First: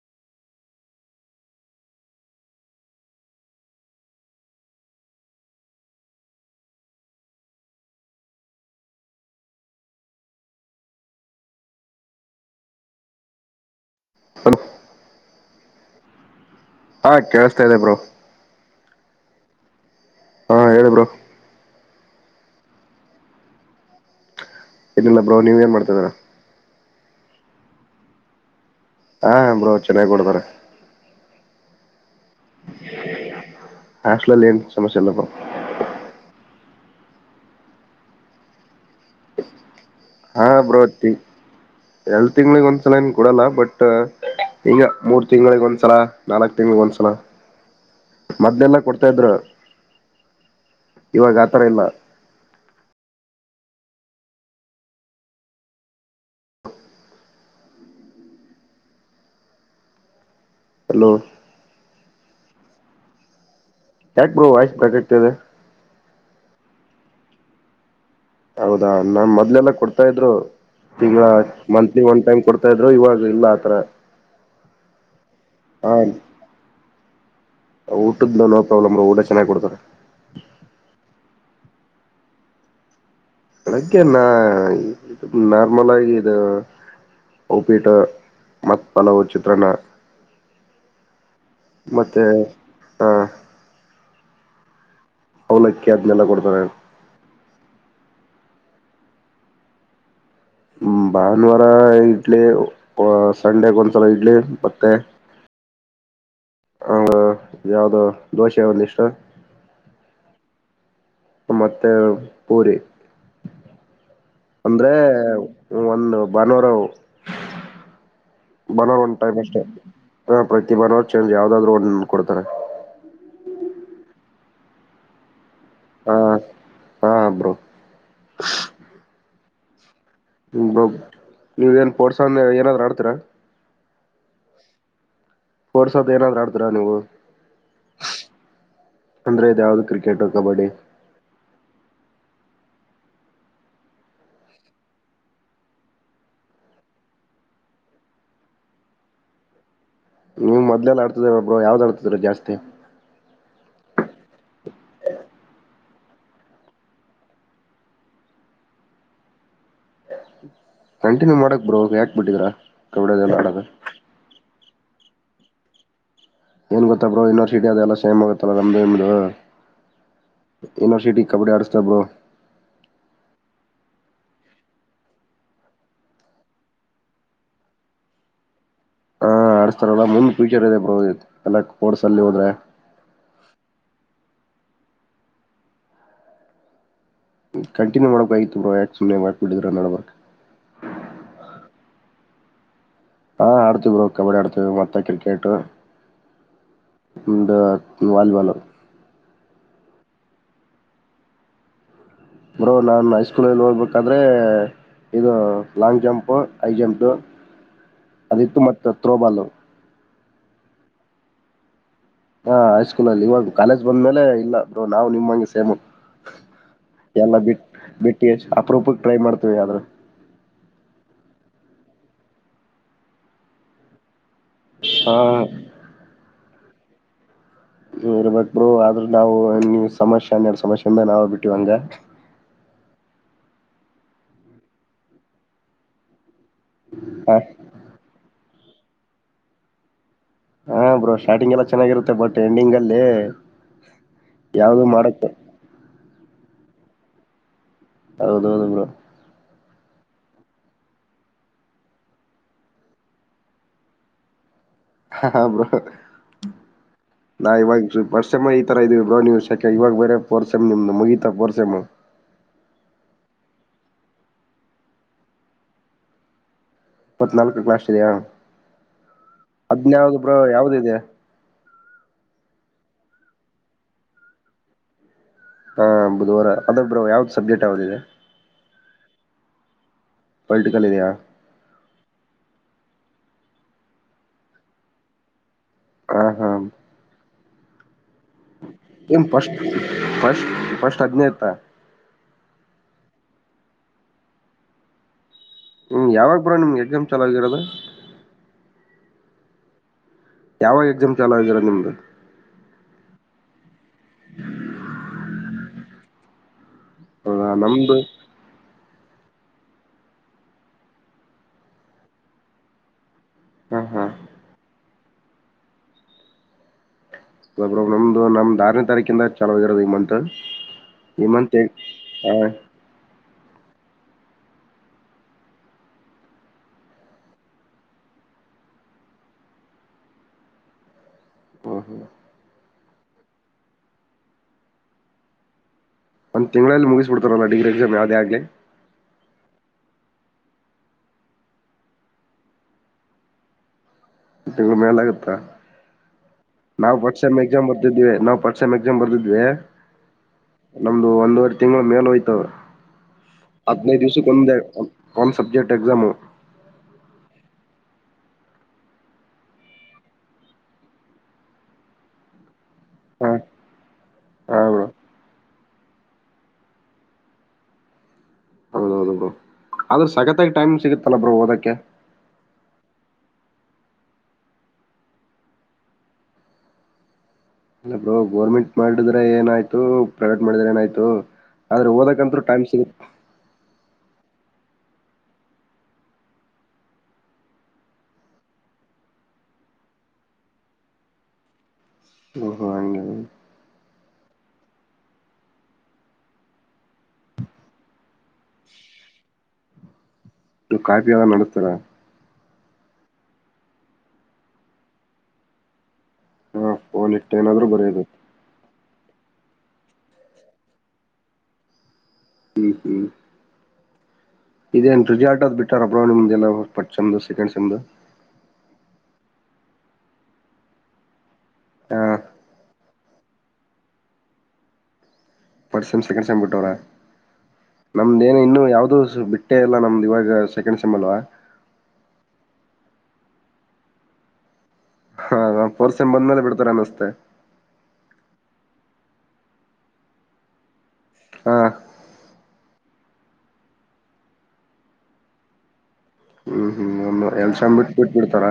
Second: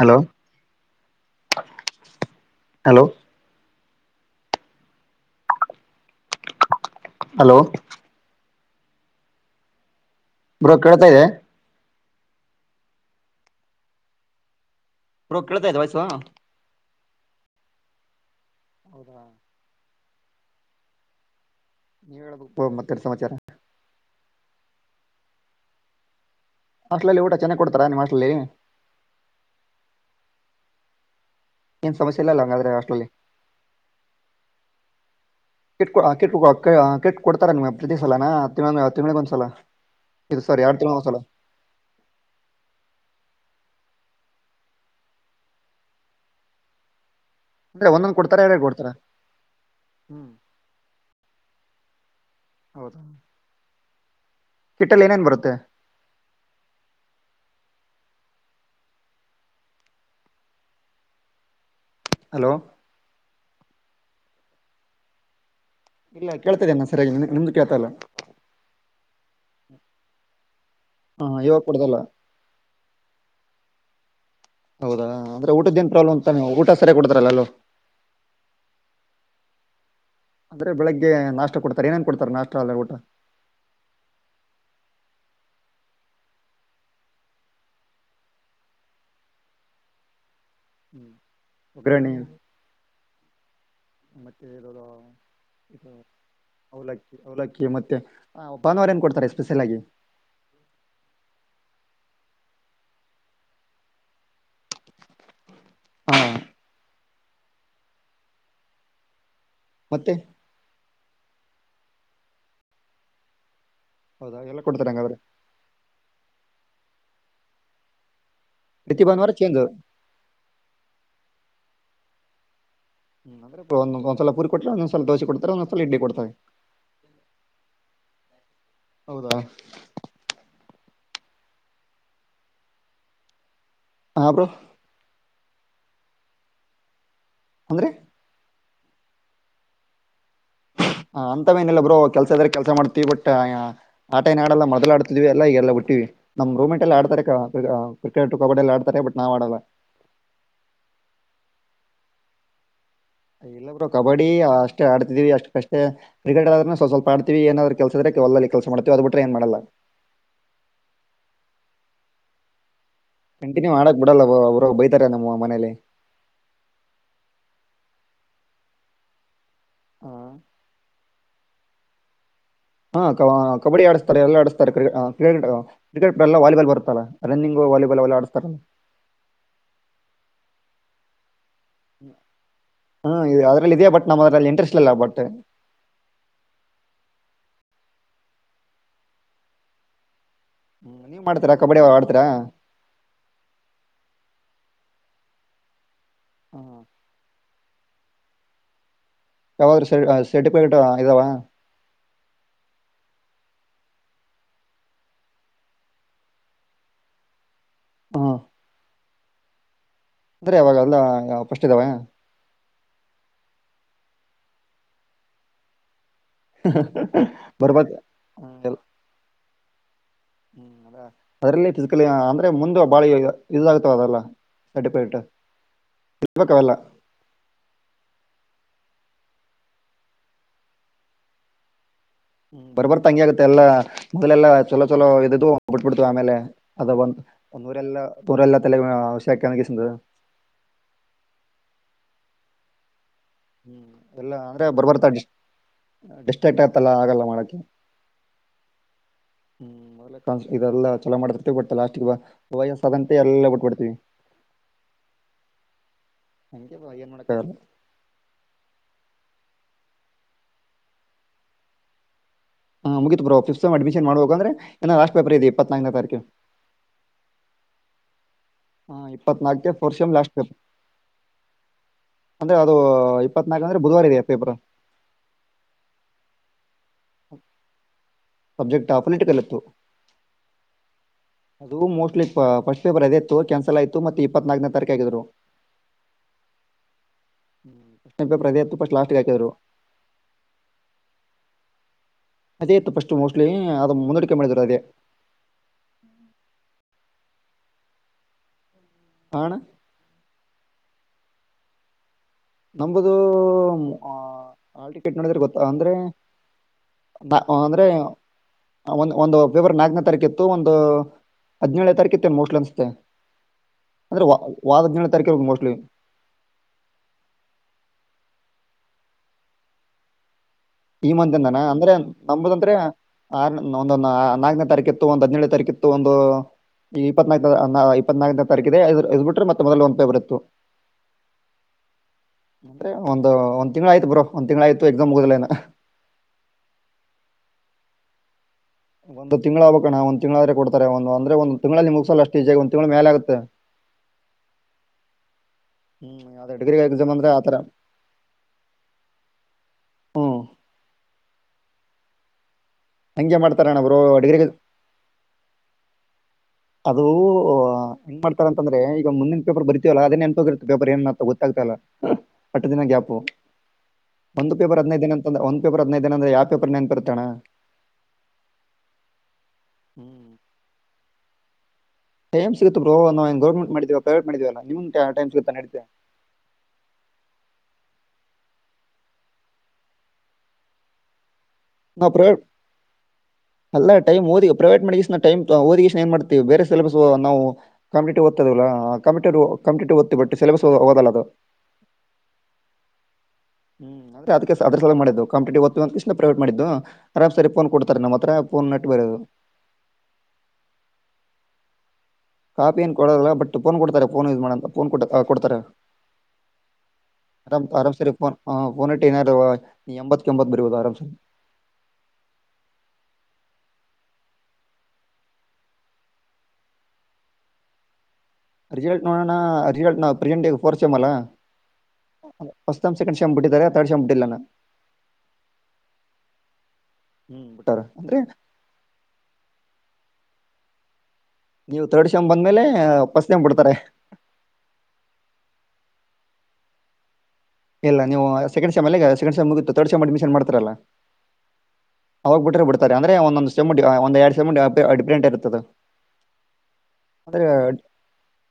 Hello hello hello bro ಕೇಳ್ತಾ ಇದೆ hello bro ಕೇಳ್ತಾ ಇದ ವಾಯಸ ಹಾ ಕೇಳಸ್ತಾ ಇದೆ ಬ್ರೋ ಹೌದಾ ಹಾ ಹೇಳಿ ಬ್ರೋ ನೀ ಹೇಳುಬೇಕು ಪಾ ಮತ್ತೆನ ಸಮಾಚಾರ ಏನಿಲ್ಲ ಬ್ರೋ ನೀವ್ ಏನ್ ಮಾಡ್ತದೀರಾ ಹಾಸ್ಟೆಲ್ಲಿ ಊಟ ಚೆನ್ನಾಗ್ ಕೊಡ್ತಾರ ನಿಮ್ಮ್ ಹಾಸ್ಟೆಲ್ಲಿ ಹಾ ಅ ಬ್ರೊ ಚೆನ್ನಾಗ್ ಕೊಡ್ತಾರೆ ಏನ್ ಸಮಸ್ಯೆ ಇಲ್ಲ ಅಲ್ಲ ಹಂಗಾದ್ರೆ ಆಷಟ್ಲಲ್ಲಿ ಹಾಸ್ಟ್ಲಲಿ ಲ್ಲಿ ಏನು ಸಮಸ್ಯ ಇಲ್ಲಪ್ಪ ಕೆಟ್ಟ ಕೊಡ್ತಾರ ನಿಮ್ಮ್ ಪ್ರತಿ ಸಲನಾ ತಿಂ ತಿಂಗ್ಳಿಗ್ ಒಂದ್ಸಲ ಇದು ಹಾ ಸರಿ ಎರಡ್ ತಿಂಗಳಿಗೆ ಬ್ರೋತಿ ಒಂದ್ಸಲ ಎಲ್ಡ್ ತಿಂಗಳಿಗೆ ಒಂದ್ಸಲ ಏನ್ ಕೊಡಲ್ಲ ಬಟ್ ಹಿಂಗ ಮೂರ್ ತಿಂಗಳಿಗೆ ಒಂದ್ಸಲ ನಾಲ್ಕ್ ತಿಂಗ್ಳಿಗೆ ಒಂದ್ಸಲ ಅಂದ್ರೆ ಒಂದೊಂದ್ ಕೊಡ್ತಾರ ಎರಡ್ ಮದ್ನೆಲ್ಲ ಕೊಡ್ತಾರ ಕೊಡ್ತಾ ಇದ್ರು ಹ್ಮ್ ಇವಾಗ ಅತರ ಇಲ್ಲ ಹೌದಾ ಕಿಟ್ಟಲ್ಲಿ ಏನೇನ್ ಬರುತ್ತೆ ಹಲ್ಲೋ ಹಲೋ ಯಾಕ್ ಬ್ರೋ ವಾಯ್ಸ್ ಬ್ರೇಕಗ್ತ ಇದೆ ಇಲ್ಲ ಕೇಳ್ತಿದ್ದೇ ನ ಸರಿಯಾಗಿ ನಿಮ್ದು ಕೇಳ್ತ ಇಲ್ಲ ಹೌದಾ ನಾ ಮೊದ್ಲೆಲ್ಲ ಕೊಡ್ತಾ ಇದ್ರು ಈಗ ಹ ಇವಾಗ ಕೊಡ್ದಲ್ಲ ಮಂತ್ಲಿ ಒನ್ ಟೈಮ್ ಕೊಡ್ತಾ ಇದ್ರು ಇವಾಗ ಇಲ್ಲ ಆತರ ಹೌದಾ ಅಂದ್ರೆ ಊಟದೇನ್ ಪ್ರಾಬ್ಲಮ್ ತಾನೆ ಊಟ ಸರೆ ಕೊಡತ್ರಲ್ಲಲ್ಲೋ ಊಟದನ ನೋ ಪ್ರಾಬ್ಲಮ್ ಊಟ ಚನ್ನಾಗ್ ಕೊಡ್ತಾರ ಅಂದ್ರೆ ಬೆಳಿಗ್ಗೆ ನಾಷ್ಟ ಕೊಡ್ತಾರೆ ಏನೇನ್ ಕೊಡ್ತಾರೆ ನಾಷ್ಟ ಅಲ್ಲ ಊಟ ಬೆಳಗ್ಗೆ ನಾ ನಾರ್ಮಲ್ ಆಗಿ ಇದು ಪಿಟ ಮತ್ತ ಪಲವು ಚಿತ್ರಣ ಹ್ಮ ಉಗ್ರಣ ಹ ಮತ್ತೆ ಇರೋದ ಅವಲಕ್ಕಿ ಅದನ್ನೆಲ್ಲ ಕೊಡ್ತಾರೆ ಅವಲಕ್ಕಿ ಅವಲಕ್ಕಿ ಮತ್ತೆ ಹಾ ಭಾನುವಾರ ಏನ್ ಕೊಡ್ತಾರೆ ಸ್ಪೆಷಲ್ ಆಗಿ ಹ್ಮ ಭಾನುವಾರ ಇಡ್ಲಿ ಸಂಡಗ ಒಂದ್ಸಲ ಇಡ್ಲಿ ಮತ್ತೆ ಹ್ಮ ಹಂಗ ಯಾವ್ದೋ ದೋಸೆ ಯಂದು ಇಷ್ಟ ಮತ್ತೆ ಮತ್ತೆ ಪೂರಿ ಹೌದಾ ಎಲ್ಲ ಕೊಡ್ತಾರೆ ಅಂದ್ರೆ ಹಂಗಾದ್ರೆ ಒಂದು ಬಾನುವಾರ [inaudible] ಬನೋ ಪ್ರತಿ ಒ್ ಭಾನುವಾರ ಟೈಮ್ ಚೇಂಜ್ ಅಷ್ಟೇ ಹ ಪ್ರತಿ ಬನವ ಚೇಂಜ್ ಯಾವ್ದಾದ್ರು ಒ ಕೊಡ್ತಾರೆ ಹ್ಮ ಅ್ರ ಒಂದ್ಸಲ ಪರಿ ಕೊ್ರ ಒಂದ್ಸಲ ದೋೆ ಕೊಡ್ತಾರೆ ಒಂದು ಲ ಇಡ್ಡಿ ಹ ಕೊಡ್ತವೆ ಹಾ ಬ್ರೋ ಹೌದಾ ಹ್ಞ ನೀವು ಏನು ಪಫೋರ್ಟ್ಸನ ಏನಾದರೂ ಆಡ್ತೀರಾ ಹಾ ಬ್ರೋ ಹೊೋರ್ಸದ ಏನಾದ್ರು ಆಡ್ತ್ರಾ ನೀವು ಅಂದ್ರೀ ಅಂದ್ರೆ ಇದದ ಯಾವ್ದು ಕ್ರಿಕೆಟ್ ಕಬಡ್ಡಿ ಹ ಅಂತ ಮೇನಿಲ್ಲ ಬ್ರೋ ಕೆಲಸ ಆದ್ರೆ ಕೆಲಸ ಮಾಡ್ತತಿೀವಿ ಬಟ್ ಆಟ ಏನ್ ಆಡಲ್ಲ ಮೊ್ಲ ಆಡ್ತಿದ್ವಿ ಎಲ್ಲ ಈಲ್ಲ ಹುಟ್ಟಿವವಿ ನಮ್ ರೂಮ್ೆಂಟ್ ಎಲ್ಲ ಆಡ್ತ ಕ್ರಿಕೆಟ್ ಕಬಡ್ಡಿ ಎಲ್ಲಿ ಆಡ್ತಾರೆ ಬಟ್ ನಾವ್ ಆಡಲ್ಲ ನೀವು ಮೊದ್ಲೆಲ್ ಆಡ್ತದರ ಒಬ್ರ ಯಾವ್ದ ಆಡ್ತರ ಜಾಸ್ತಿ ಇಲ್ಲಬ್ರು ಕಬಡ್ಡಿ ಅಷ್ಟೇ ಆಡ್ತೀವಿ ಅಷ್ಟ್ ಕಷ್ಟೇ ಕ್ರಿಕೆಟ್ ಆಡದ್ರೆ ಸ್ವ ಸ್ವಲ್ಪ ಆಡ್ತತಿವಿ ಏನಾದ್ರರು ಕೆಲಸದ್ರೆ ಒಲ್ಲಲ್ಲಿ ಕೆಲಸ ಮಾಡ್ತೀವಿ ಅದ್ ಬಿಿಟ್ರ ಏ ಮಾಡಲ್ಲ ಕಂಟಿನ್ಯೂ ಮಾಡಕ್ ಬ್ರೋ ಯಾಕ್ ಬಿಟ್ಟಿದರಾ ಕಂಟಿನ್ಯೂ ಮಾಡಾಕ್ ಬಿಡಲ್ಲ ಬೈತಾರೆ ನಮ್ಮ ಮನೇಲಿ ಏನ್ ಗೊತ್ತಬ್್ರೋ ಯೂನಿವರ್ಸಿಟಿ ಅದೆಲ್ಲ ಸೇಮ್ ಆಗುತ್ತತ್ತಲ್ಲ ನಮ್ದುಮ್ದು ಹಾ ಯನಿವರ್ಸಿಟಿ ಕಬಡಿ ಅಡಸ ಬ ಹಾ ಕ ಕಬಡ್ಡಿ ಆಡಸ್ತಾರೆ ಎಲ್ಲಾ ಆಡಸ್ತಾರೆ ಕ್ರ್ರಿಕಟ್ ಕ್ರಿಕೆಟ್ ಎಲ್ಲ ವಾಲಿಬಾಲ್ ಬರುತ್ತಲ್ಲ ರನ್ನಿಂಗ್ ವಾಲಿಬಾಲ್ ಎಲ್ಲ ಆಡಸ್ತಾರಲ್ಲ ಆಡ್ಸ್ತಾರಲ್ಲ ಮುಂದ ಫ್ಯೂಚರ್ ಇದೆ ಪ್ರೋ ಹ್ಮ್ ಅದ್ರಲ್ಲಿ ಇದೆಯ ಬಟ್ ನಮ್ಮ ಅದ್ರಲ್ಲಿ ಇಲ್ಲ ಬಟ್ಟೆ ಕಂಟಿನ್ಯೂ ಮಾಡಬೇಕಾಗಿತ್ತು ಬ್ರೋಾಕೆ ಸುಮ್ಮನೆ ಮಾಡಕ್ಬ ಬಿಟ್ಟಿದ್ರ ನಡಬಬೇಕಕ್ ಹ್ಮ ನೀವ್ ಮಾಡ್ತೀರಾ ಕಬಡ್ಡಿ ಆಡ್ತೀರಾ ಹಾ ಅತ ಬರೋ ಕಬಡಿ ಅತ ಮತ್ತೆ ಕ್ರಿಕೆಟ ಹ್ಮ್ ಹ್ಮ ವಬಲ್ ಯಾವಾದ್ರೂ ಸ ಸರ್ಟಿಫಿಕೇಟ್ ಇದಾವ ಬ್ರೋ ನಾನು ಐಸ್ಕೂಲಲ್ಲಿ ಹಓದ್ಬೇಕಾದ್ರೆ ಇದು ಲಾಂಗ್ ಜಂಪು ಹೈ ಜಂಪು ಹ್ಮ್ ಅದಿತ್ತು ಮತ್ತ ತ್ರೊಬಲು ಅಂದ್ರೆ ಅವಾವಾಗ ಎಲ್ಲ ಪಸ್ಟ್ ಇದಾವ ಹಾ ಹೈಸ್ಕೂಲ ಅಲ್ಲಿ ಇವಾಗ ಕಾಲೇಜ್ ಬಂದ್ಮೇಲೆ ಇಲ್ಲ ಬ್ರೋ ನಾವು ನಿಮಂಗೆ ಸೇಮು ಎಲ್ಲ ಬಿಟ್ಟ ಬರ್ಬೇಕು ಬಿಟ್ಟಿ ಹ್ಮ್ ಎಲ್ಲ- ಅಪರೂಪಕ್ಕೆ ಟ್ರೈ ಮಾಡ್ತೇವಿ ಆದ್ರೂ ಹ್ಮ್ ಅದ ಅದರಲ್ಲಿ ಫಿಸಿಕಲಿ ಅಂದ್ರೆ ಮುಂದ ಬಾಳಿ ಇದಾಗತಾವ ಅದಲ್ಲ ಹಾ ಅಟಪಟಾ ಇವ ಕವಲ್ಲ ಇರ್ಬೇಕಕ್ರು ಆದ್ರ ನಾವು ನೀ ಸಮಸ್ಯ ಹನ್ನೆರಡು ಸಮಸ್ಯೆಯಿಂದ ನಾವವು ಬಿಟ್ಟಿವಂಗ ಹ್ಮ್ ಬರ್ಬರ್ ತಂಗಿ ಆಗತ್ತೆ ಎಲ್ಲ ಮೊದಲೆಲ್ಲಾ ಚಲೋ ಚೊಲೋ ಇದದು ಬಿಟ್ಬಿಡ್ತು ಆಮೇಲೆ ಅದ ಒಂದು ಹ ಒಂದೂರೆಲ್ಲ ತೂರ ಅಲ್ಲಾಲ್ಲ ವಿಷಸ ಹಾ ಬ್ರೋ ಸ್ಟಾರ್ಟಿಂಗ್ ಎಲ್ಲ ಚೆನ್ನಾಗಿರುತ್ತೆ ಬಟ್ ಎಂಡಿಂಗ್ ಅಲ್ಲಿ ಹ್ಮ್ ಎಲ್ಲಾ ಅಂದ್ರೆ ಯಾವ್ದು ಬರ್ಬರ್ತಾ ಅ ಮಾಡಕ್ ಡಿಸ್ಟ್ರಾಕ್ಟ್ ಆಯತಲ್ಲ ಆಗಲ್ಲ ಮಾಡಕೆ ಹೌದೌದು ಬರೋ ಹ್ಮ್ ಮೊದಲಾನ್ ಇದೆಲ್ಲ ಚಲ ಮಾಡಡ್ತ ಲಾಸ್ಟಿಗೆ ವಯಸ್ಸಾದಂತೆ ಎಲ್ಲ ಬಿಟ್ಬಡ್ತೀವಿ ಹ ಬ್ರೋ ಏನ್ ನಾ ಮಾಡಕ್ಕಾಗಲ್ಲ ಇವಾಗ ವರ್ಷಮ ಈ ತರ ಇದ್ವಿ ಬ ನೀವು ಇವಾಗ ಬೇರೆ ಪೋರ್ಸೆಮ್ ನಿಮ್ದು ಮುಗಿತಾ ಪೋರ್ಸೆಮ್ ಹ ಮುಗೀು ಬ ಫ್ ಅಡ್ಮಿಷನ್ ಮಾಡ್ ಹ ಅಂದ್ರೆಏ ಲಾಸ್ಟ್ ಪೇಪರ್ ಇದೆಪ್ಪತ್ನಾಲ್ನೇ ತಾರೀು ಇಪ್ಪತ್ನಾಲ್ಕು ಕ್ಲಾಸ್ದೆ ಹಾ ಇಪ್ಪತ್ನಾಲ್ಕ ಫೋರ್ಮ್ ಲಾಸ್ ಯಾವ್ದಿದೆ ಪೇಪರ್ಂದೆ ಅದು ಇಪ್ಪತ್ನಾಲ್ಕ ಅಂದ್ರೆ ಬುಧವಾರ ಇದೆಯಾ ಪೇಪರ್ ಹಾ ಬುಧವಾರ ಅದೊ ಬ್ರೋ ಯಾವ್ದು ಸಬ್ಜೆಕ್ಟ್ ಯಾವದಿದೆ ಟಾಪೊಲಿಟಿಕಲ್ಲತ್ತು ಇದೆಯಾ ಅದು ಮೋಸ್ಟ್ಲಿ ಪ ಪಸ ಪೇಪರದೈತ್ತು ಕ್ಯಾನ್ಸಲ್ ಆಯಿತು ಮತ್ತ ಇಪ್ಪತ್ನಾಲ್ಕನೇ ತಾರಿಕ ಆಗರು ಹ ಹಾ ಹ್ಮ್ ಎನ್ ಫಸ್ಟ್ ಫಸ್ಟ್ ಫಸ್ಟ್ ಅಜ್ಞಾತ ಅದೇ ಇತ್ತು ಫಸ್ಟ್ ಮೋಸ್ಟ್ಲಿ ಅದು ಮುಂದಡಿಕೆ ಮಾಡಿದ್ರು ಅದೇ ಹ್ಮ್ ಯಾವಾಗ ಬ್ರೋ ನಿಮ್ಗೆ ಕ್ಸಾಮ್ ಚೆಲು ಆಗಿರೋದು ಆಣ ಯಾವಾಗ ಎಕ್ಸಾಮ್ ಚಲು ಆಗಿರೋದ ನಿಮ್ದು ನಂಬುದು ಆಟಿಕೆಟ್ ನೋಡಿದ್ರೆ ಗೊತ್ತಾ ಅಂದ್ರೆ ನಾ ಹೌದಾ ಅಂದ್ರೆ ನಮ್ದು ಒಂದ ಒಂದು ಫೆಬ್ರರ್ ನಾಲ್ಕನೇ ತಾರೀಕು ಇತ್ತು ಒಂದು ಹದಿನೇಳನೇ ತಾರೀಕು ಇತ್ತು ಮೋಸ್ಟ್ಲ್ ಅನ್ಸುತ್ತೆ ಹಾ ಹಾ ಅಂದ್ರೆ ವಾಗದ ದಿನ ತಾರಿಕ ಮೋಸ್ಟ್ಲಿ ಒ ನಮ್ದು ನಮ್ದು ಆರನೇ ತಾರೀಕಿಂದ ಚಲಾಗಿರೋ ಈ ಮತ್ ಈ ಮಂದಾನ ಅಂದ್ರೆ ನಂಬದಂದ್ರೆ ಆ ಒಂದು ನಾಲ್ಕನೇ ತಾರೀಕು ಇತ್ತು ಒಂದ್ ಹದ್ನೇಳನೇ ತಾರೀಕು ಇತ್ತು ಒಂದು ಇಪ್ಪತ್ನಾಲ್ಕ ಇಪ್ಪತ್ನಾಕನೇ ತಾರೀಕ ಇದೆ ಇದ್ ಬಿಟ್ರೆ ಮತ್ತೆ ಮೊದಲ ಒಂದ ಪೇಪರ್ ಇತ್ತು ಬರ್ ಇತ್ತು ಅಂದ್ರೆ ಒಂದು ಒಂದ್ ತಿಂಗ್ಳ ಆಯ್ತು ಬರೋ ಒಂದ್ ತಿಂಗ್ಳ ಆಯ್ತು ಎಕ್ಸಾಮ್ ಮೂಗದಿಲ್ಲ ಒಂದ್ಂಗಳಲ್ಲಿ ಮುಗಿಸ್ಬಡ್ತಾರಲ್ಲ ಡಿಗ್ರಿ ಎಕ್ಸಾಮ್ ಯಾವುದೇ ಆಗ್ಲಿ ಒಂದು ತಿಂಗಳು ಹಾಕಬೇಕಣ್ಣ ಒಂದ್ ತಿಂಳ ಆದ್ರೆ ಕೊಡ್ತಾರೆ ಒಂದು ಅಂದ್ರೆ ಒಂದ ತಿಂಗಳಲ್ಲಿಲ್ಲಿ ಮುಗಸಲ್ಲ ಅಷ್ಟು ಈಜಿ ಒಂದ್ ತಿಂಗಳ ಮೇಲೆ ಆಗುತ್ತೆ ತಿಂಗಳು ಮೇಲ್ ಆಗುತ್ತಾ ಹ್ಮ್ ಅದೇ ಡಿಗ್ರಿ ನಾವು ಎಕ್ಸಾಮ್ ಫಸ್ಟ್ ಅಂದ್ರೆ ಸೆಮ್ ಆತರ ಎಕ್ಸಾಮ್ ಬರ್ದಿದ್ವೆ ನಾವು ಫಸ್ಟ್ ಸೆಮ್ ಎಕ್ಸಾಮ್ ಬರ್ದಿದವಿ ಹ್ಮ್ ಒಂದು ಒಂದವರೆ ತಿಂಗಳ ಮೇಲೆ ಹೋಯ್ತವ್ರ ಹಂಗೆ ಮಾಡ್ತಾರೆ ಅಣ್ಣ ಬ್ರೋ ಹಾದಿನಾದು ದಿವಸಕ್ಕೆ ಡಿಗ್ರಿ ಕೊ ಒಂದ ಸಬ್ಜೆಕ್ಟ್ ಎಕ್ಸಾಮ್ ಅದು ಹೆಏನ್ ಮಾಡ್ತಾರಂತಂದ್ರೆ ಈಗ ಮುಂದಿನ ಪೇಪರ್ ಬರ್ತೀವಲ್ಲ ಅದನ್ನ ನೆನ್ಪೋಗಿರುತ್ತೆ ಪೇಪರ್ ಏನ್ತ ಗೊತ್ತಾಗ್ತಲ್ಲ ಹತ್ತು ದಿನ ಗ್ಯಾಪು ಹ ಒಂದು ಹಾ ಪೇಪರ್ ಬ್ರೋ ಹದಿನೈದು ದಿನ ಒಂದ್ ಪೇಪರ್ ಹೈದಿನೈದದಿನಅಂದ್ರೆ ಯಾವ ಪೇಪರ್ ನೆನ್ಪಿರ್ತಣ ಆದ್ರ ಸಗತ್ತಾಗಿ ಟೈಮ್ ಸಿಗುತ್ತೆ ಲ ಬ್ರೋ ಓದಕ್ಕೆ ಟೈಮ್ ಸಿಗುತ್ತತ್ ಬ್ರೋ ನಾ ಗೌರ್ಮೆಂಟ್ ಮಾಡಿದೀವ ಪ್ರೈವೇಟ್ ಮಾಡಿದೀವಲ್ಲ ನಿಮ ಟೈಮ್ ಸಿಗುತ್ತ ನಡತೆೆ ಇಲ್ಲ ಬ್ರೋ ಗೋರ್ಮೆಂಟ್ ಮಾಡಿದ್ರೆ ಏನಾಯ್ತು ಪ್ರೈವೇಟ್ ಮಾಡಿದ್ರೆ ಏನಾಯ್ತು ಆದ್ರೆ ಓದಕ್ಕಂತೂ [unintelligible] ಟೈಮ್ ಸಿಗುತ್ತೆ. ಎಲ್ಲ ಟೈಮ ಮೋದ ಪ್ರೈವೇಟ್ ಮೇ ಮ್ ಓದಿ ಏ ಮಾಡತ ಬೇರೆ ಸಿಲೆಸ್ ನಾವು ಕಂಟಿವ್ಓದ್ತದಂ ಕಂ ಓ ಬಟ್ ಸಿಲೆಸ್ಓದಲ್ಲ ಅದು ಹ ಹಾಗ ಹ್ಮ್ ಅ್ರ ಅದಕ್ಕೆ ಅದ್ರ ಸಲ ಮಾಡಿದ್ದವು ಕ್ಯಾಂಪೈದಿತ್ ಇ ಪ್ರೈವೇಟ್ ಮಾಡಿದ್ದು ಆರಾಮ್ಸರಿ ಫೋನ್ ಕೊಡ್ತಾರೆ ನಮ್ಮ ಹತ್ರ ಫೋನ್ ನಟ್ಟ ಬರೋದು ಇ ಕಾಫಿ ಎಲ್ಲ ನಡಸ್ತಾರ ಕಾಪಿ ಏನ್ ಕೊಡೋದಿಲ್ಲ ಬಟ್ ಫೋನ್ ಕೊಡ್ತಾರೆ ಫೋನ್ ಯೂಸ್ ಮಾಡಂತ ಫೋನ್ ಕೊ ಕೊಡ್ತಾರೆ ಹಾ ಫೋನ್ ಆರಾಮ ಇಟ್ಟೇನಾದ್ರೂ ಆರಾಮ್ ಬರೆಯೋದು. ಸರಿ ಹ ಪನಟನ ನೀ ಎಂಬತ್ ಎಂಬತ್ ಬರಬದು ಆರಾಮ್ಸ ಹ್ಮ್ ಹ್ಮ್ ಇದೇನ್ ರಿಸಜಲ್ಟ್ ಅದ್ ಬಿಟ್ಟಾರಬ್ರ ನಿಮ್ದಲ್ಲ ಫಟ್ ಮ್ ಸೆಕಂಡ್ ಚೆಮ್ದ ರಿಸಲ್ಟ್ ನೋಡ ರಿಸಲ್ಟ್ ನಾ ಪ್ರೆಸೆಂಟ್ಫೋರ್ಚ್ಮ್ಮಲ್ಲಾ ಹಾ [unintelligible] ಫಸ್ಟ್ ಸೇಮ್ ಸೆಕಂಡ್ ಶಮ್ ಬಿಟ್ಟಿದಿದ್ದಾರೆಾರೆ ಆಥರ್ಡ್ ಶಮ್ ಬಿಟ್ಟಿಲ್ಲಾನ ಪರಿಶಂಸಕೊಂಡ ಸಂಮ ಬಿಟ್ಟೋರಾ ಬಿಟ್ಟಾರ ಅಂದ್ರೆ ನಮ್ದೇನ ಇನ್ನು ಯಾವ್ದು ಬಿಟ್ಟ ಷ್ಟ ಅಲ್ಲ ನಮ್ದ ಇವಾಗ ಸೆಕೆಂಡ್ ಸೆಮ ಅಲ್ವಾ ನೀವು ದೊಡ್ ಶಮ ಬಂದ್ಮೇಲೆ ಉಪಸ್ನೆ ಬಿಡ್ತಾರೆ ಹ ಪರ್ಸೆಮ್ ಬಂದ ಮೇಲೆ ಬಿಡ್ತಾರೆ ಅನ್ನಸ್ೆ ಇಲ್ಲ ನೀವು ಸೆಕಂಡ್ ಸೆಮ ಎಲ್ಲ ಸೆಕಂಡ್ ಸೆ್ ಮುಗರ್ಡ್ ಸೆಮ್ ಅಡ್ಮಿಷನ್ ಮಾಡತಾರಲ್ಲ ಹಾ ಅವಾಗ್ ಬಿಿಟ್ರೆ ಬಿಡ ಅಂದ್ರೆ ಒಂದೊಂದಂದು ಸೆಮುಂಡಿ ಒಂದ ಎರಡ್ ಸಮುಂಡಿ ಅಡ್ಪ್ರಂಟ ಇರ್ತದೆ ಅಂದ್ರೆ ಎಲ್ ಶ ಬಿಟ್ಟ ಬಿಟ್ಟ ಬಿಡ್ತಾರ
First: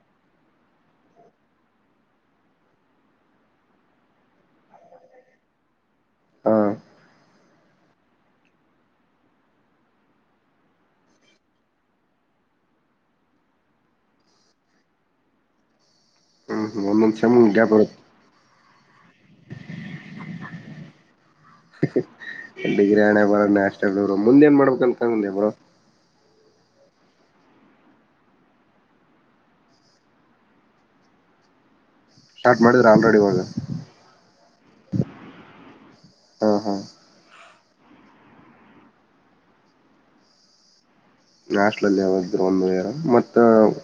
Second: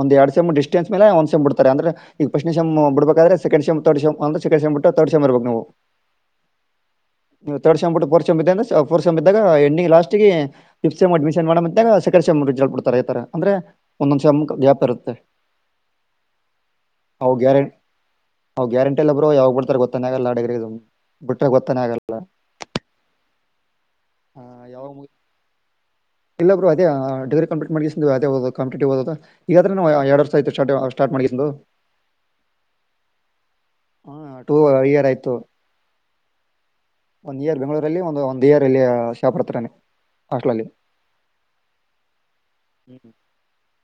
ಒಂದು ಎರಡು ಸಮ್ ಿಸ್ಟೆನ್ಸ್ ಮೇಲೆ ಒಂದು ಸೆ್ ಬಿಡ್ತಾರೆ ಅಂದರೆ ಈಗ ಫಸ್ಟ್ ಸೆಮ್ ಬಿಡ್ಬೇಕಾದ್ರೆ ಸೆಕಂಡ್ೆಮ್ ತರ್ಡ್್ ಅಂದೆ ಸೆಕೆ್ೆಮ್ ಬಿಟ್ಟ ತರ್ಡ್ ಸಮ್ರ್ಬೇಕು ನೀಾವು ಹಾ ನೀವು ತರ್ಡ್ ಸೆ್ ಬಿಟ್ಟ ಫೋರ್ ಸ್್ರೆ ಫೋರ್ ಸೆ್ ಇದ್ದಾಗ ಎಣ್ಣ ಲಾಸ್ಟ್ ಫಫ ಸೆಮ್ ಅಡ್ಮಿಶನ್ ಮಾಡಾಗ ಸೆಕಂಡ್ೆಮ್ಿಸಲ್ಡ್ತಾರೆತ ಅಂದೆ ಒಂದೊಂದುೆಮ್ ಗ್ಯಾಪ್ ಇರುತ್ತೆ ಒಂದುಸ ಮುಡ್ಯಾ ಬತ್ ಹ ಗ್ಯಾರಂಿ ಬ್ರು ಯಾವ್ ಬತಾರ ಗೊತ್ತಾಗಲ್ಲಾಡಗ ಡಿಗ್ರಿ ಹಣೆ ಬರ ಅಷ್ಟರು ಮುಂದೆ ಏನ್ ಮಾಡ್ಬೇಕ ಯಾವಾಗ ಅಂತಕಂದಬರು ಇಲ್ಲ ಬರು ಅದೇ ಡಿಗ್ರಿ ಕಂಪ್ಲೀಟ್ ಮಾಡಿಿಸ್ ಅದೇ ಹದು ಕಂಪಿಟಿವ್ ಹದದು ಈಗಾದ್ರೆನು ಎರಡ್ ವರ್ಷ ಆಯತು್ಟಾರ್ಟ ಸ್ಟಾರ್ಟ್ ಮಾಡಸವು ಸ್ಟಾರ್ಟ್ ಮಾಡಿದ್ರ ಆಲ್ರೆಡಿ ಇವಾಗ ಟು ಇಯರ್ ಆಯ್ತು ಹಾ ಹಾ ಒಂದು ಇಯರ್ ಬೆಂಗ್ಳ ಇದರಲ್ಲಿ ಒಂದು ಒಂದ್ ಇಯರ್ ಅಲ್ಲಿ ಶಾಪ್ ಇರ್ತ ಹಸ್ಟಲ್ ಅಲ್ಲಿ ನಾಸ್ಟ್ಲಲ್ಲಿ ಯಾವ್ರು ಒಂದುಾರ ಹ್ಮ್ ಮತ್ತ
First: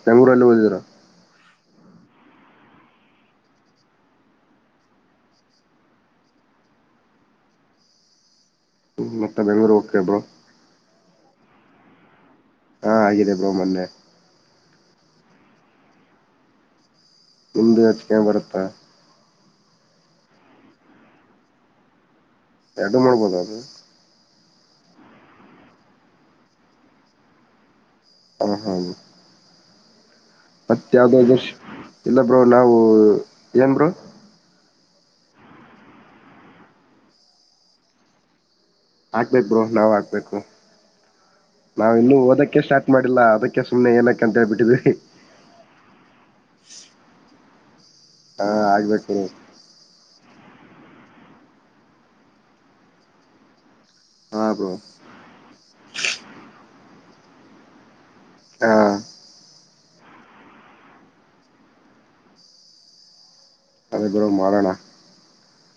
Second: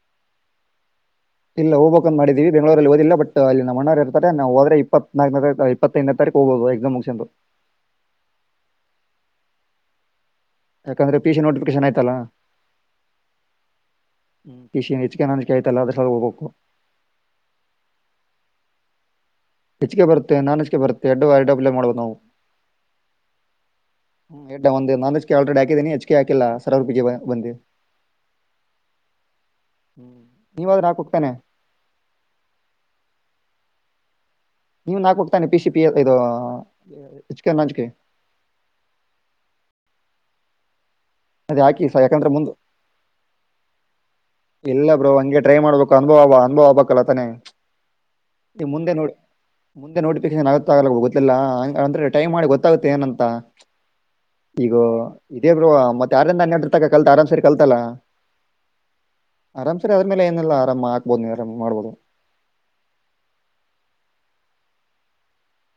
ತೆಂಗೂರಲ್ಲಿ ಓದರ ಹ ಇಲ್ಲ ಹೋಗ್ಬೇಕಕ್ಂತ್ ಮಾಡಿದೀವಿ ಬೆಂಗಳೂರಲ್ಲಿ ಓದಿಲ್ಲ ಬಟ್ ಅಲ್ಲಿ ನಮ್ಮ ಅಣ್ಣಾರ ಇರ್ತಾರೆ ನಾವು ಹೋದ್ರೆ ಇಪ್ಪತ್ನಾಲ್ಕನೇ ಇಪ್ಪತ್ತತ್ೈದನೇ ತಾರೀಕು ಹೋಗಬಹುದು ಎಕ್ಸಾಮ್ ಮುಷನ್ ಹ್ಮ್ ಮತ್ತ ಬೆಂಗ್ೂರು ಓಕ ಎಬ್ಳೋ ಯಾಕಂದ್ರೆ ಪಿ ಸಿ ನಟಿಿಕೇಶನ್ ಆಯ್ತಲ್ಲಾ ಹಾ ಆಿದೆ ಬ್ರೋ ಮೊನ್ನೆ ಕಷಚಿಕ ನ ಅನಿಕೆ ಆಯತಲ್ಲ ಅದ್ರೊಳಗೆ ಹೋಗ್ಬೇಕು ನಿ್ದ ಯೋಚಿಕೆ ಬರುತ್ತಾ ಹೆಚ್ಚಿಗೆ ಬರುತ್ತೆ ನಾನ್ ಹೆಚ್ಗೆ ಬರುತ್ತೆ ಎಡ್ಡು ಎಡ್ ಅಪ್ಲೈ ಮಾಡ್ ಬೇಕ್ ನಾವು ಎಡ್ದು ಮಾಡ್ಬೋದ ಅದು ಹ್ಮ ಎಡ್ ಒಂದು ನಾನ್ [unintelligible] ಆಲ್ರೆಡಿ ಹಾಕಿದಿನಿ, ಎಚ್ ಕೆ ಹಾಕಿಲ್ಲ ಸರ್ವರ್ ಬಿಸಿ ಬ ಬಂದಿ. ಹ ಹಾ ಹ್ಮ್ ಮತ್ ನೀವಾದ್ರೆ ಯಾವ್ದೋ ಹಾಕೋಗ್ತಾನೆ ದುಶ್ ಇಲ್ಲ ಬ್ರೋ ನಾವು ಏನ್ ಬ್ರೋ ನೀವುನ್ ಹಾಕ್ಬೇಕ್ ತಾನೆ ಪಿ ಸಿ ಪಿ ಎ ಇದೂ [unintelligible] ಲಾಂಚ್ಗೆ ಹಾಕ್ಬೇಕ್ ಬ್ರೋ ನಾವ್ ಹಾಕ್ಬೇಕು ಅದ್ ಹಾಕಿ ನಾವ್ ಸ. ಇನ್ನು ಯಾಕಂದ್ರೆ ಮುಂದ್ ಓದಕ್ಕೆ ಸ್ಟಾರ್ಟ್ ಮಾಡಿಲ್ಲ ಅದಕ್ಕೆ ಸುಮ್ನೆ ಏನಕ್ಕೆ ಅಂತ ಹೇಳ್ಬಿಟ್ಟಿದ್ವಿ ಇಲ್ಲ ಬ್ರೋ ಹಂಗೆ ಟ್ರೈ ಮಾಡ್ಬೇಕು, ಅನುಭವ್ ಆ ಅನುಭವ ಆಗ್ಬಬೇಕಲ್ಲ ತಾನೆ ಹಾ ಆಗ್ಬೇಕ್ ಬ್ರೋ ಆಗೇನ್ ಆಗುತ್ತೋ ಆಗಲ್ಲೊ ಗೊತ್ತಿಲ್ಲ ಅಂದ್ರೆ ಟೈಮಾಡಿ ಗೊತ್ತಾಗುತ್ತೆ ಏನಂತ ಹಾ ಬ್ರೋ ಈಗೋ ಇದೇ ಬ್ರೊ ಮತ್ತೆ ಆರಿಂದ ಹನ್ನೆರ್ಡರ್ ತ ಕಲ್ತ್ ಆರಾಮ ಸರಿ ಕಲ್ತಲ್ಲ. ಹಾ ಆರಾಮ್ ಸರಿ ಅದ್ರ್ ಮೇಲೆ ಏನಿಲ್ಲ ಆರಾಮ್ ಆಕ್ಬೋದ್ ನೀ ಆರಾಮಗ್ ಮಾಡ್ಬೋದು. ಅದೆ ಬ್ರೋ ಮಾಡಣ.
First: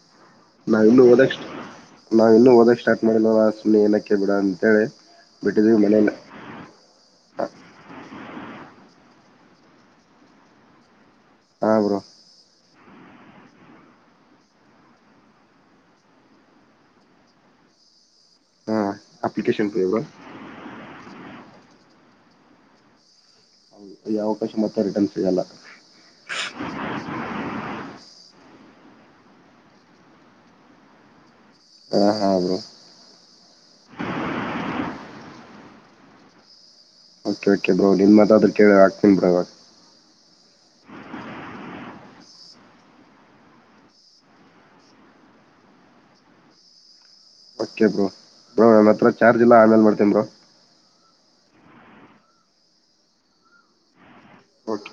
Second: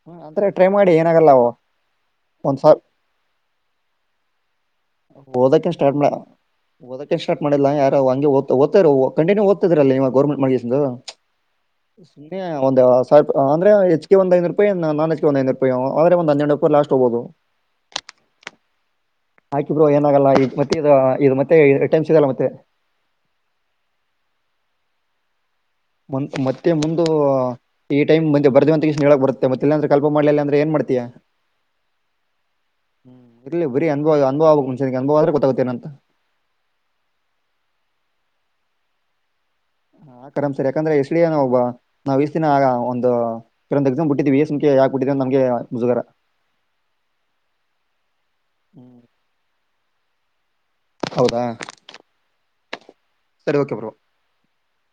ಹ್ಮ್, ಅಂದ್ರೆ ಟ್ರೈ ನಾವ್ ಮಾಡಿ ಇನ್ನು ಏನಾಗಲ್ಲ ಓದಕ್ ಸ್ಟ್ ಅವು ನಾವ್ ಇನ್ನು ಒಂದ್ ಓದಕ್ ಸ್ಟಾರ್ಟ್ ಮಾಡಿಲ್ಲವಲ್ಲ ಸುಮ್ನೆ ಏನಕ್ಕೆ ಬಿಡ ಅ ಓದಕ್ಕೇನ್ ಸ್ಟಾರ್ಟ್ ಬ್ಲ ಓದಕ್ಕೆ ಸ್ಟಾರ್ಟ್ ಮಾಡಿಲ್ಲಾ ಯಾರು ಹಂಗೆ ಓದ್ ಓದ್ತಿರು ಕಂಟನ್ಯೂ ಓದ್ತಿದ್ರಲ್ಲ ಇವಗ್ ಗೌರ್ಮೆಂಟ್ ಮಳ್ಗೆಸಿಂದು, ಹಾ ಬ್ರೋ ಸುಮ್ನೆ ಒಂದ ಸಾವ್ರ್ ಅಂದ್ರೆ ಹೆಚ್ಗೆ ಒಂದ್ ಐನುರೂಪಾಯಿ ನಾನ್ ಹೆಚ್ ಗೆ ಒಂದ್ ಐನುರೂಪಾಯು ಹೊದ್ರೆ ಒಂದ್ ಹನ್ನೆರಡ್ [unintelligible] ಲಾಸ್ಟ್ ಹೋಗ್ಬೋದು. ಹಾ ಅಪ್ಲಿಕೇಶನ್ ಫೀ ಹಾಕಿಬ್ರೋ ಬ್ರೋ ಏನಾಗಲ್ಲ ಇದ್ ಮತ್ತೆ ಇದ ಇದ್ ಮತ್ತೆ ಟೈಮ್ ಸಿಗಲ್ಲ ಮತ್ತೆ ಹೌದು ಈ ಅವಕಾಶ ಮತ್ತೆ ರಿಟರ್ನ್ ಸಿಗಲ್ಲ. ಬಂತ್ ಮತ್ತೆ ಮುಂದು ಈ ಟೈಮ್ ಬಂದೆ ಬರ್ದ ಅಂತ [unintelligible] ಹೇಳಕ್ ಬರುತ್ತೆ ಮತ್ತಿಲ್ಲ ಅಂದ್ರೆ ಕಾಲ್ಫರ್ ಮಾಡ್ಲಿಲ್ಲ ಅಂದ್ರೆ ಏನ್ ಮಾಡ್ತಿಯಾ. ಹ ಹಾ ಬ್ರೋ ಇಲ್ಲಿ ಬರೀ ಅನುಭವ ಅನುಭವ ಆಗ್ಬೇಕ್ ಮುಂಚೆ ನಿಂಗ್ ಅನುಭವ ಆದ್ರೆ ಗೊತ್ತಾಗುತ್ತೆ ಏನಂತ. ಓಕೆ ಓಕೆ ಬ್ರೋ ನಿಮ್ ಮಾತಾದ್ರು ಕೇಳಿ ಆಕ್ತಿನ್ ಬ್ರೊ ಇವಾಗ. ಹಾಕ್ ಆರಾಮ್ಸೆ ಯಾಕಂದ್ರೆ ಎಸ್ ಡಿ ಎ ಓನೆ ಒಬ್ಬ ನಾವ್ ಇಸ್ ದಿನ ಒಂದು ಇನ್ನೊಂದ್ ಎಕ್ಸಾಮ್ ಬಿಟ್ಟಿದ್ವಿ ಇ ಎಸ್ ಎಂ ಕೆ ಯಾಕ್ ಬಿಟ್ಟಿದ್ವಿ ಅಂತ ನಮ್ಗೆ ಮುಜುಗರ. ಓಕೆ ಬ್ರೋ ಬ್ರೋ ನನ್ ಹ್ಮ್, ಹತ್ರ ಚಾರ್ಜ್ ಇಲ್ಲ ಆಮೇಲೆ ಮಾಡ್ತ್ ತಿನ್ ಬ್ರೋ. ಹೌದಾ ಸರಿ ಓಕೆ ಬ್ರೋ. ಓಕೆ